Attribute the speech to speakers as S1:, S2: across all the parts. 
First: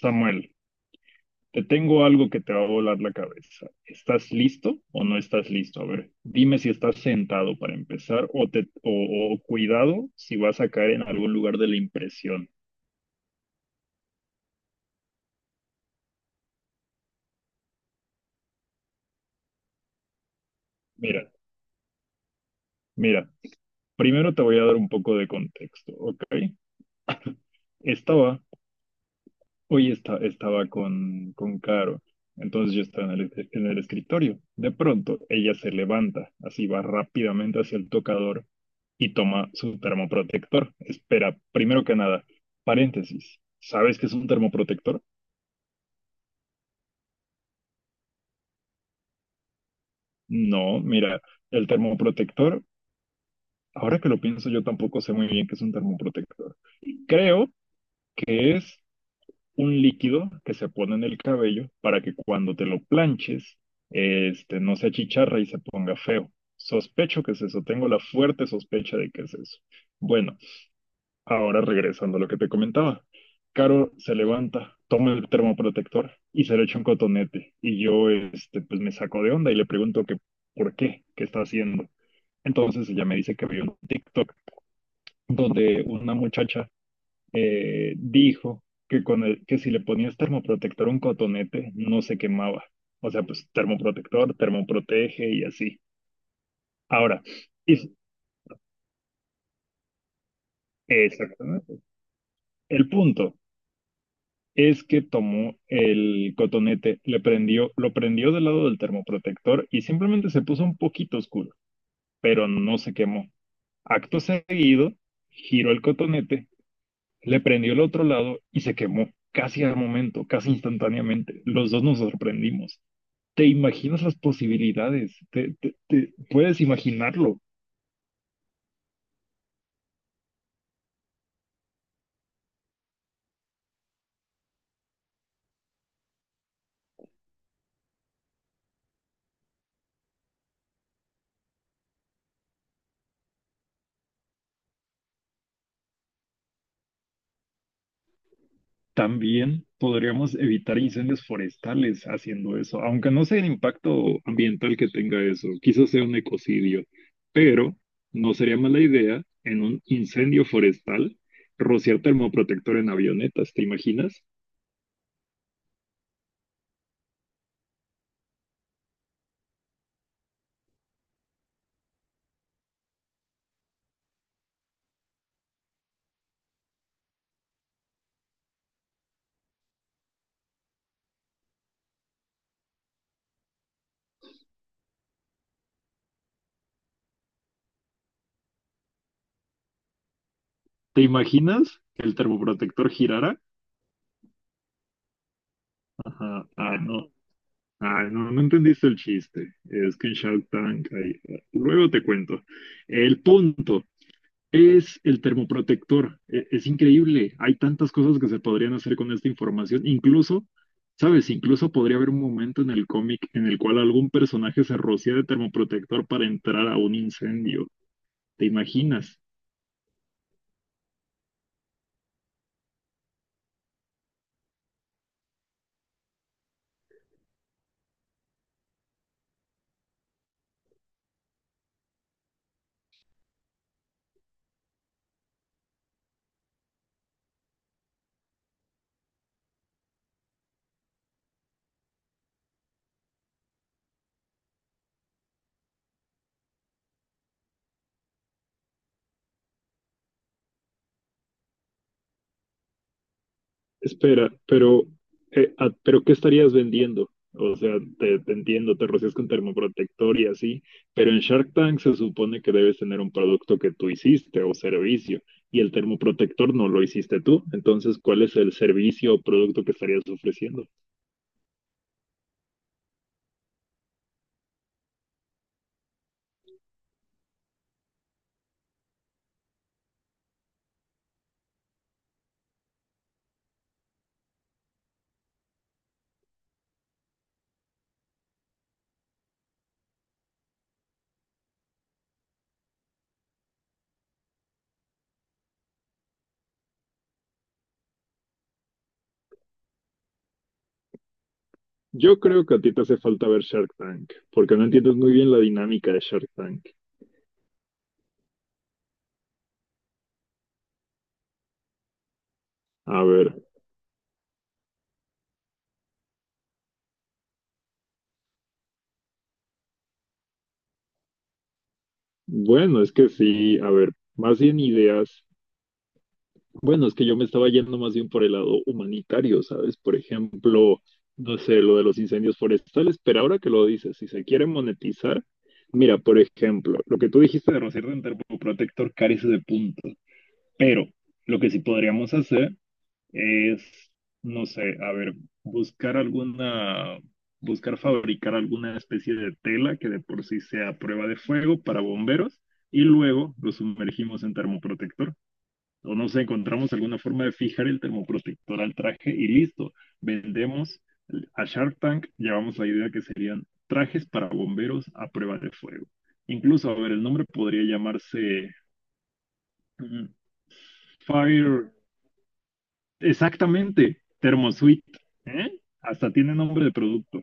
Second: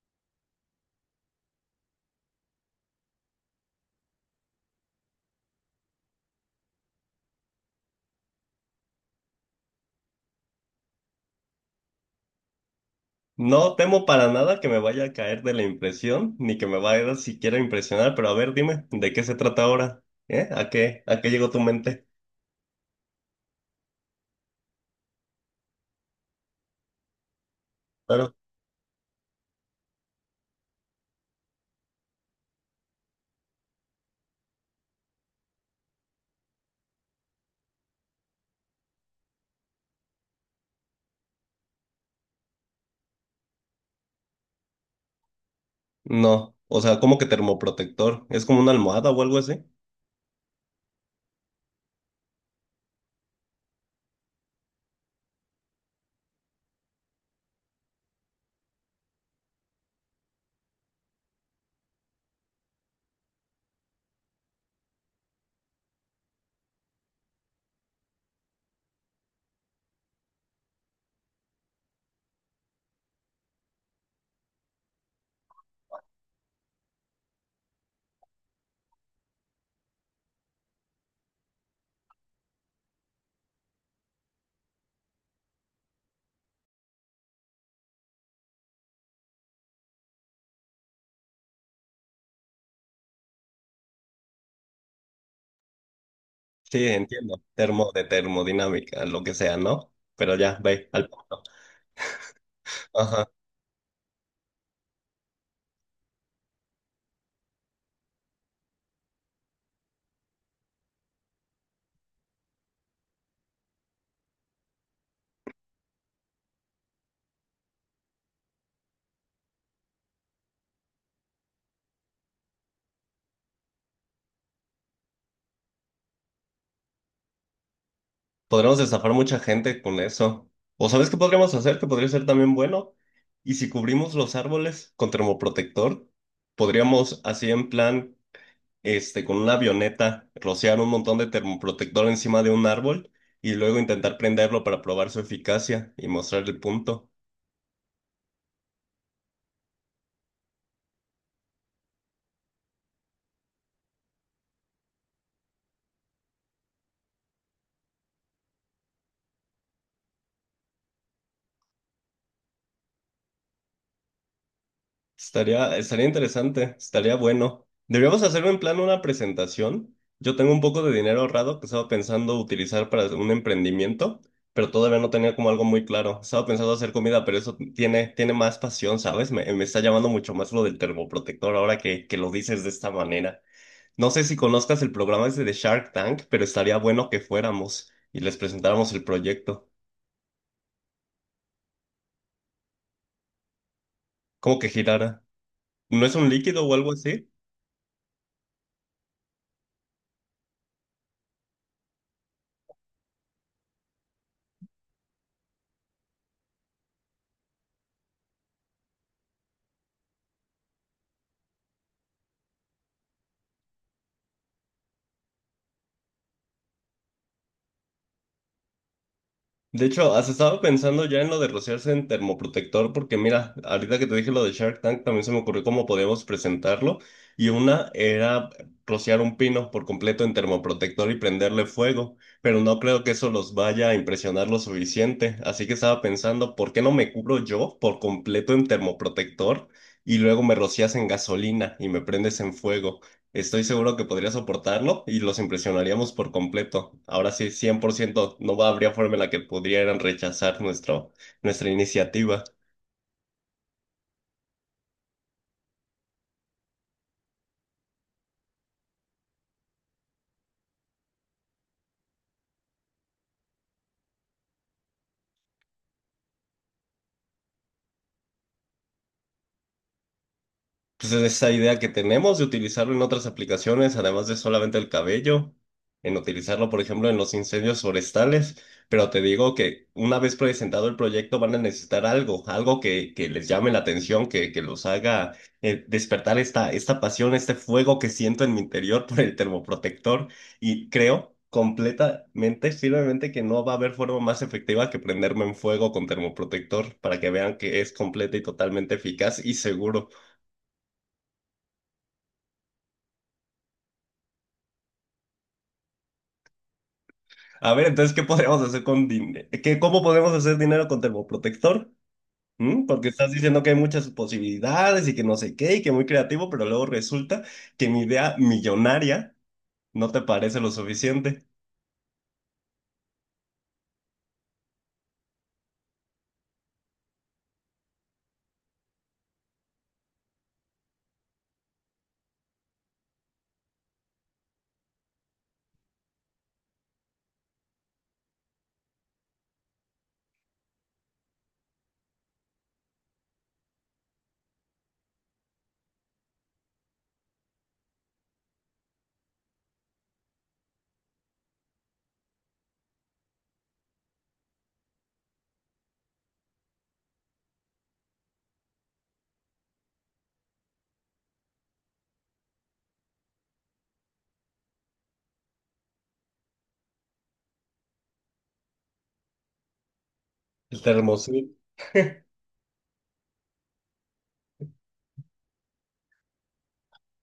S1: Samuel, te tengo algo que te va a volar la cabeza. ¿Estás listo o no estás listo? A ver, dime si estás sentado para empezar o, cuidado si vas a caer en algún lugar de la impresión.
S2: No temo para nada que me vaya a caer de la impresión, ni que me vaya a siquiera a impresionar, pero a ver, dime, ¿de qué se trata ahora? ¿Eh? ¿A qué
S1: Mira,
S2: llegó tu mente?
S1: mira, primero te voy a dar un poco de contexto, ¿ok?
S2: Claro.
S1: Estaba Hoy estaba con Caro, entonces yo estaba en el escritorio. De pronto, ella se levanta, así va rápidamente hacia el tocador y toma su termoprotector. Espera, primero que nada, paréntesis, ¿sabes qué es un termoprotector?
S2: No, o sea, ¿cómo que termoprotector? ¿Es como una almohada o algo así?
S1: No, mira, el termoprotector, ahora que lo pienso, yo tampoco sé muy bien qué es un termoprotector. Creo que es un líquido que se pone en el cabello para que cuando te lo planches, este, no se achicharra y se ponga feo. Sospecho que es eso, tengo la fuerte sospecha de que es eso. Bueno, ahora regresando a lo que te comentaba. Caro se levanta, toma el termoprotector y se lo echa un cotonete. Y yo, este, pues me saco de onda y le pregunto que, ¿por qué? ¿Qué está haciendo? Entonces ella me dice que vio un TikTok donde una muchacha dijo que, que si le ponías termoprotector a un cotonete, no se quemaba. O sea, pues termoprotector, termoprotege y así.
S2: Sí,
S1: Ahora,
S2: entiendo. Termo
S1: y-
S2: de termodinámica, lo que sea, ¿no? Pero ya, ve, al punto.
S1: exactamente. El
S2: Ajá.
S1: punto es que tomó el cotonete, lo prendió del lado del termoprotector y simplemente se puso un poquito oscuro, pero no se quemó. Acto seguido, giró el cotonete, le prendió el otro lado y se quemó. Casi al momento, casi instantáneamente. Los dos nos sorprendimos. ¿Te imaginas las posibilidades? Te puedes imaginarlo.
S2: Podremos estafar mucha gente con eso. ¿O sabes qué podríamos hacer? Que podría ser también bueno. Y si cubrimos los árboles con termoprotector, podríamos así en plan este, con una avioneta, rociar un montón de termoprotector encima de un árbol y luego intentar prenderlo para probar su eficacia y mostrar el punto.
S1: También podríamos evitar incendios forestales haciendo eso, aunque no sea el impacto ambiental que tenga eso, quizás sea un ecocidio, pero no sería mala idea en un incendio forestal rociar termoprotector en avionetas, ¿te imaginas?
S2: Estaría interesante, estaría bueno. Deberíamos hacer en plan una presentación. Yo tengo un poco de dinero ahorrado que estaba pensando utilizar para un emprendimiento, pero todavía no tenía como algo muy claro. Estaba pensando hacer comida, pero eso tiene, tiene más pasión, ¿sabes? Me está llamando mucho más lo del termoprotector ahora que lo dices de esta manera. No sé si conozcas el programa ese de Shark Tank, pero estaría bueno que fuéramos y les presentáramos el proyecto.
S1: ¿Te imaginas que el termoprotector girara?
S2: ¿Cómo que girara? ¿No es un
S1: Ajá,
S2: líquido o
S1: ah,
S2: algo
S1: no.
S2: así?
S1: Ah, no, no entendiste el chiste. Es que en Shark Tank hay... Luego te cuento. El punto es el termoprotector. Es, increíble. Hay tantas cosas que se podrían hacer con esta información. Incluso, ¿sabes? Incluso podría haber un momento en el cómic en el cual algún personaje se rocía de termoprotector para entrar a un incendio. ¿Te imaginas?
S2: De hecho, has estado pensando ya en lo de rociarse en termoprotector, porque mira, ahorita que te dije lo de Shark Tank, también se me ocurrió cómo podíamos presentarlo. Y una era rociar un pino por completo en termoprotector y prenderle fuego, pero no creo que eso los vaya a impresionar lo suficiente. Así que estaba pensando, ¿por qué no me cubro yo por completo en termoprotector y luego me rocias en gasolina y me prendes en fuego? Estoy seguro que podría soportarlo y los impresionaríamos por completo. Ahora sí, 100%, no habría forma en la que pudieran rechazar nuestro, nuestra iniciativa.
S1: Espera, pero ¿qué estarías vendiendo? O sea, te entiendo, te rocias con termoprotector y así, pero en Shark Tank se supone que debes tener un producto que tú hiciste o servicio, y el termoprotector no lo hiciste tú. Entonces, ¿cuál es el servicio o producto que estarías ofreciendo?
S2: Pues esa idea que tenemos de utilizarlo en otras aplicaciones, además de solamente el cabello, en utilizarlo, por ejemplo, en los incendios forestales. Pero te digo que una vez presentado el proyecto van a necesitar algo, algo que les llame la atención, que los haga despertar esta pasión, este fuego que siento en mi interior por el termoprotector. Y creo completamente, firmemente que no va a haber forma más efectiva que prenderme en fuego con termoprotector para que vean que es completa y totalmente eficaz y seguro.
S1: Yo creo que a ti te hace falta ver Shark Tank, porque no entiendes muy bien la dinámica de Shark Tank.
S2: A ver, entonces, ¿qué podemos hacer con dinero? ¿Cómo podemos hacer dinero con termoprotector? ¿Mm?
S1: A
S2: Porque
S1: ver,
S2: estás diciendo que hay muchas posibilidades y que no sé qué y que muy creativo, pero luego resulta que mi idea millonaria no te parece lo suficiente.
S1: bueno, es que sí, a ver, más bien ideas. Bueno, es que yo me estaba yendo más bien por el lado humanitario, ¿sabes? Por ejemplo, no sé, lo de los incendios forestales, pero ahora que lo dices, si se quiere monetizar, mira, por ejemplo, lo que tú dijiste de rociar de protector carece de puntos, pero lo que sí podríamos hacer es, no sé, a ver, buscar alguna, buscar fabricar alguna especie de tela que de por sí sea prueba de fuego para bomberos y luego lo sumergimos en termoprotector o nos encontramos alguna forma de fijar el termoprotector al traje y listo, vendemos a Shark Tank, llevamos la idea que serían trajes para bomberos a prueba de fuego. Incluso, a ver, el nombre podría llamarse mm,
S2: El termosud.
S1: Fire, exactamente, Thermosuite, ¿eh? Hasta tiene nombre de producto.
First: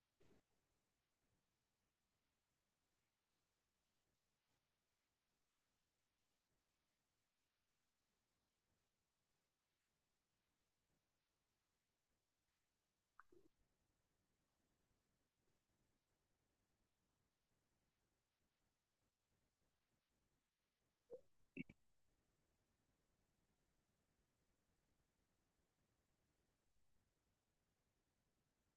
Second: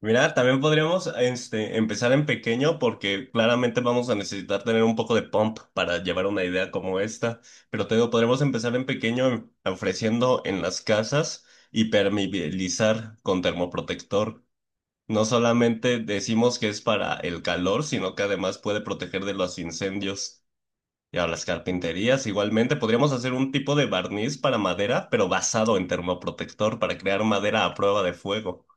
S2: Mira, también podríamos este, empezar en pequeño porque claramente vamos a necesitar tener un poco de pump para llevar una idea como esta. Pero te digo, podríamos empezar en pequeño, ofreciendo en las casas impermeabilizar con termoprotector. No solamente decimos que es para el calor, sino que además puede proteger de los incendios y a las carpinterías. Igualmente, podríamos hacer un tipo de barniz para madera, pero basado en termoprotector para crear madera a prueba de fuego.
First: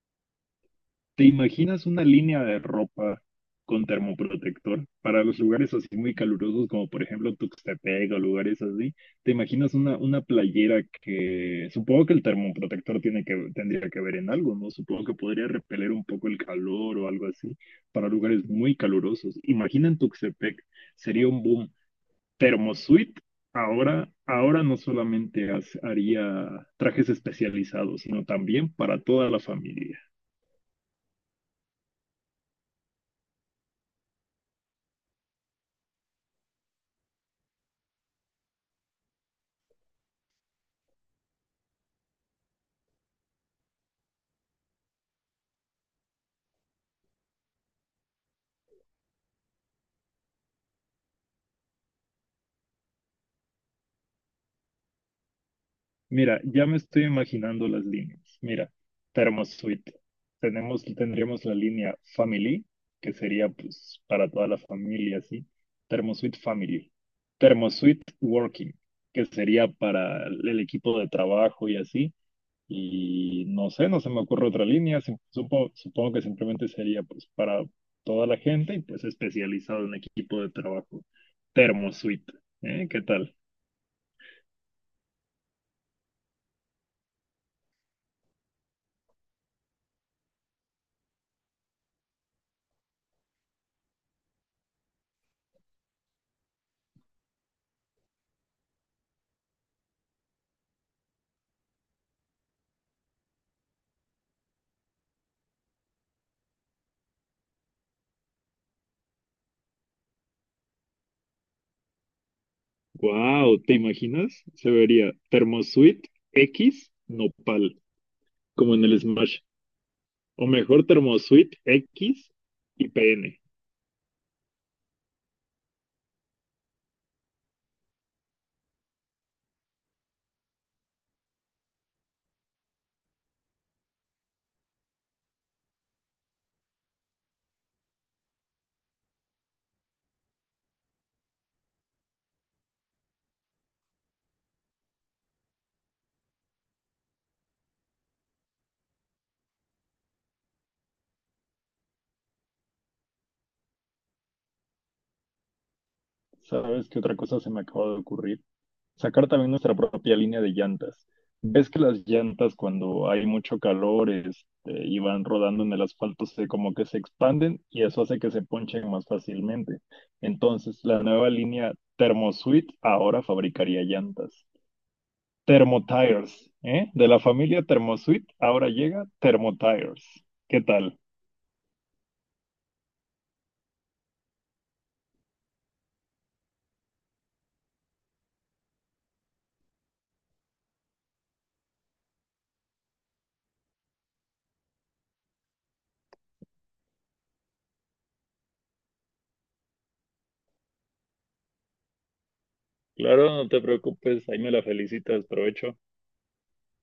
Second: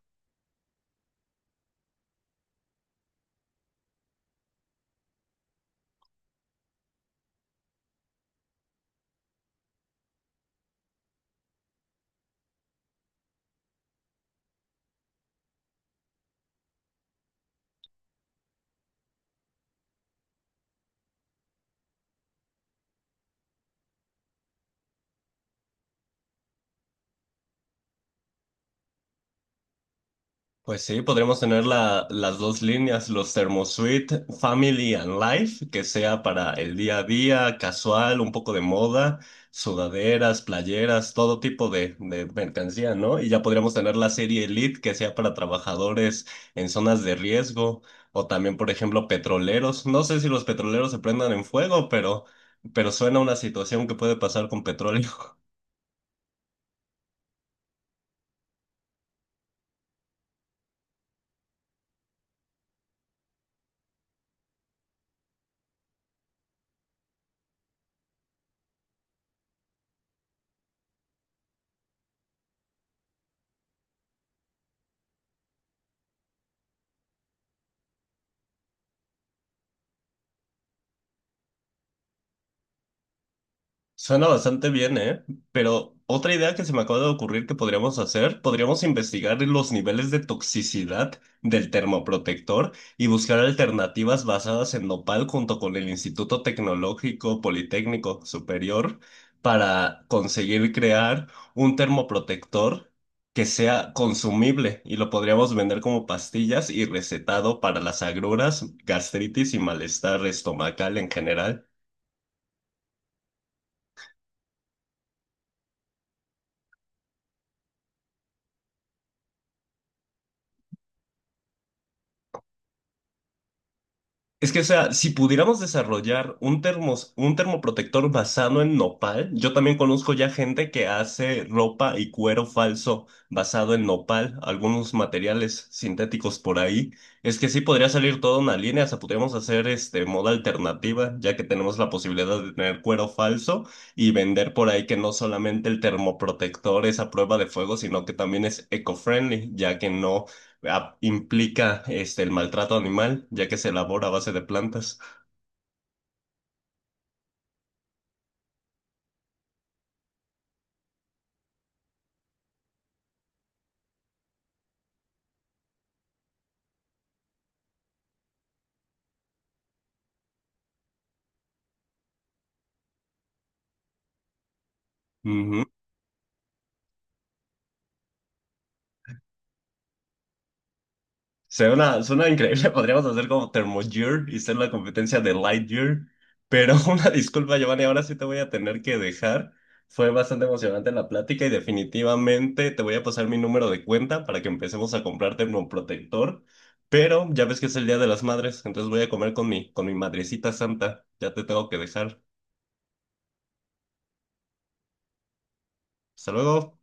S1: ¿Te imaginas una línea de ropa con termoprotector para los lugares así muy calurosos, como por ejemplo Tuxtepec o lugares así? ¿Te imaginas una playera que supongo que el termoprotector tiene que, tendría que ver en algo, ¿no? Supongo que podría repeler un poco el calor o algo así para lugares muy calurosos. Imagina en Tuxtepec, sería un boom. Termosuite ahora no solamente haría trajes especializados, sino también para toda la familia.
S2: Pues sí, podremos tener las dos líneas, los ThermoSuite Family and Life, que sea para el día a día, casual, un poco de moda, sudaderas, playeras, todo tipo de mercancía, ¿no? Y ya podríamos tener la serie Elite, que sea para trabajadores en zonas de riesgo, o también, por ejemplo, petroleros. No sé si los petroleros se prendan en fuego, pero suena una situación que puede pasar con petróleo.
S1: Mira, ya me estoy imaginando las líneas. Mira, Thermosuite. Tendríamos la línea Family, que sería pues para toda la familia, ¿sí? Thermosuite Family. Thermosuite Working, que sería para el equipo de trabajo y así. Y no sé, no se me ocurre otra línea. Supongo que simplemente sería pues para toda la gente y pues especializado en equipo de trabajo. Thermosuite, ¿eh? ¿Qué tal?
S2: Suena bastante bien, ¿eh? Pero otra idea que se me acaba de ocurrir que podríamos hacer, podríamos investigar los niveles de toxicidad del termoprotector y buscar alternativas basadas en nopal junto con el Instituto Tecnológico Politécnico Superior para conseguir crear un termoprotector que sea consumible y lo podríamos vender como pastillas y recetado para las agruras, gastritis y malestar estomacal en general.
S1: Wow, ¿te imaginas? Se vería Thermosuite X Nopal, como en el Smash. O mejor Thermosuite X y PN.
S2: Es que, o sea, si pudiéramos desarrollar un termos, un termoprotector basado en nopal, yo también conozco ya gente que hace ropa y cuero falso basado en nopal, algunos materiales sintéticos por ahí. Es que sí podría salir toda una línea, o sea, podríamos hacer este moda alternativa, ya que tenemos la posibilidad de tener cuero falso y vender por ahí que no solamente el termoprotector es a prueba de fuego, sino que también es eco-friendly, ya que no implica este, el maltrato animal, ya que se elabora a base de plantas.
S1: ¿Sabes qué otra cosa se me acaba de ocurrir? Sacar también nuestra propia línea de llantas. ¿Ves que las llantas cuando hay mucho calor, este, y van rodando en el asfalto, se como que se expanden y eso hace que se ponchen más fácilmente? Entonces, la nueva línea Thermosuite ahora fabricaría llantas.
S2: Ujú.
S1: Thermotires, ¿eh? De la familia Thermosuite, ahora llega Thermotires. ¿Qué tal?
S2: Suena increíble, podríamos hacer como Thermogear y ser la competencia de Lightyear. Pero una disculpa, Giovanni, ahora sí te voy a tener que dejar. Fue bastante emocionante la plática y definitivamente te voy a pasar mi número de cuenta para que empecemos a comprar termoprotector. Pero ya ves que es el Día de las Madres, entonces voy a comer con mi madrecita santa. Ya te tengo que dejar.
S1: Claro, no te preocupes, ahí me la felicitas, provecho.
S2: Hasta luego.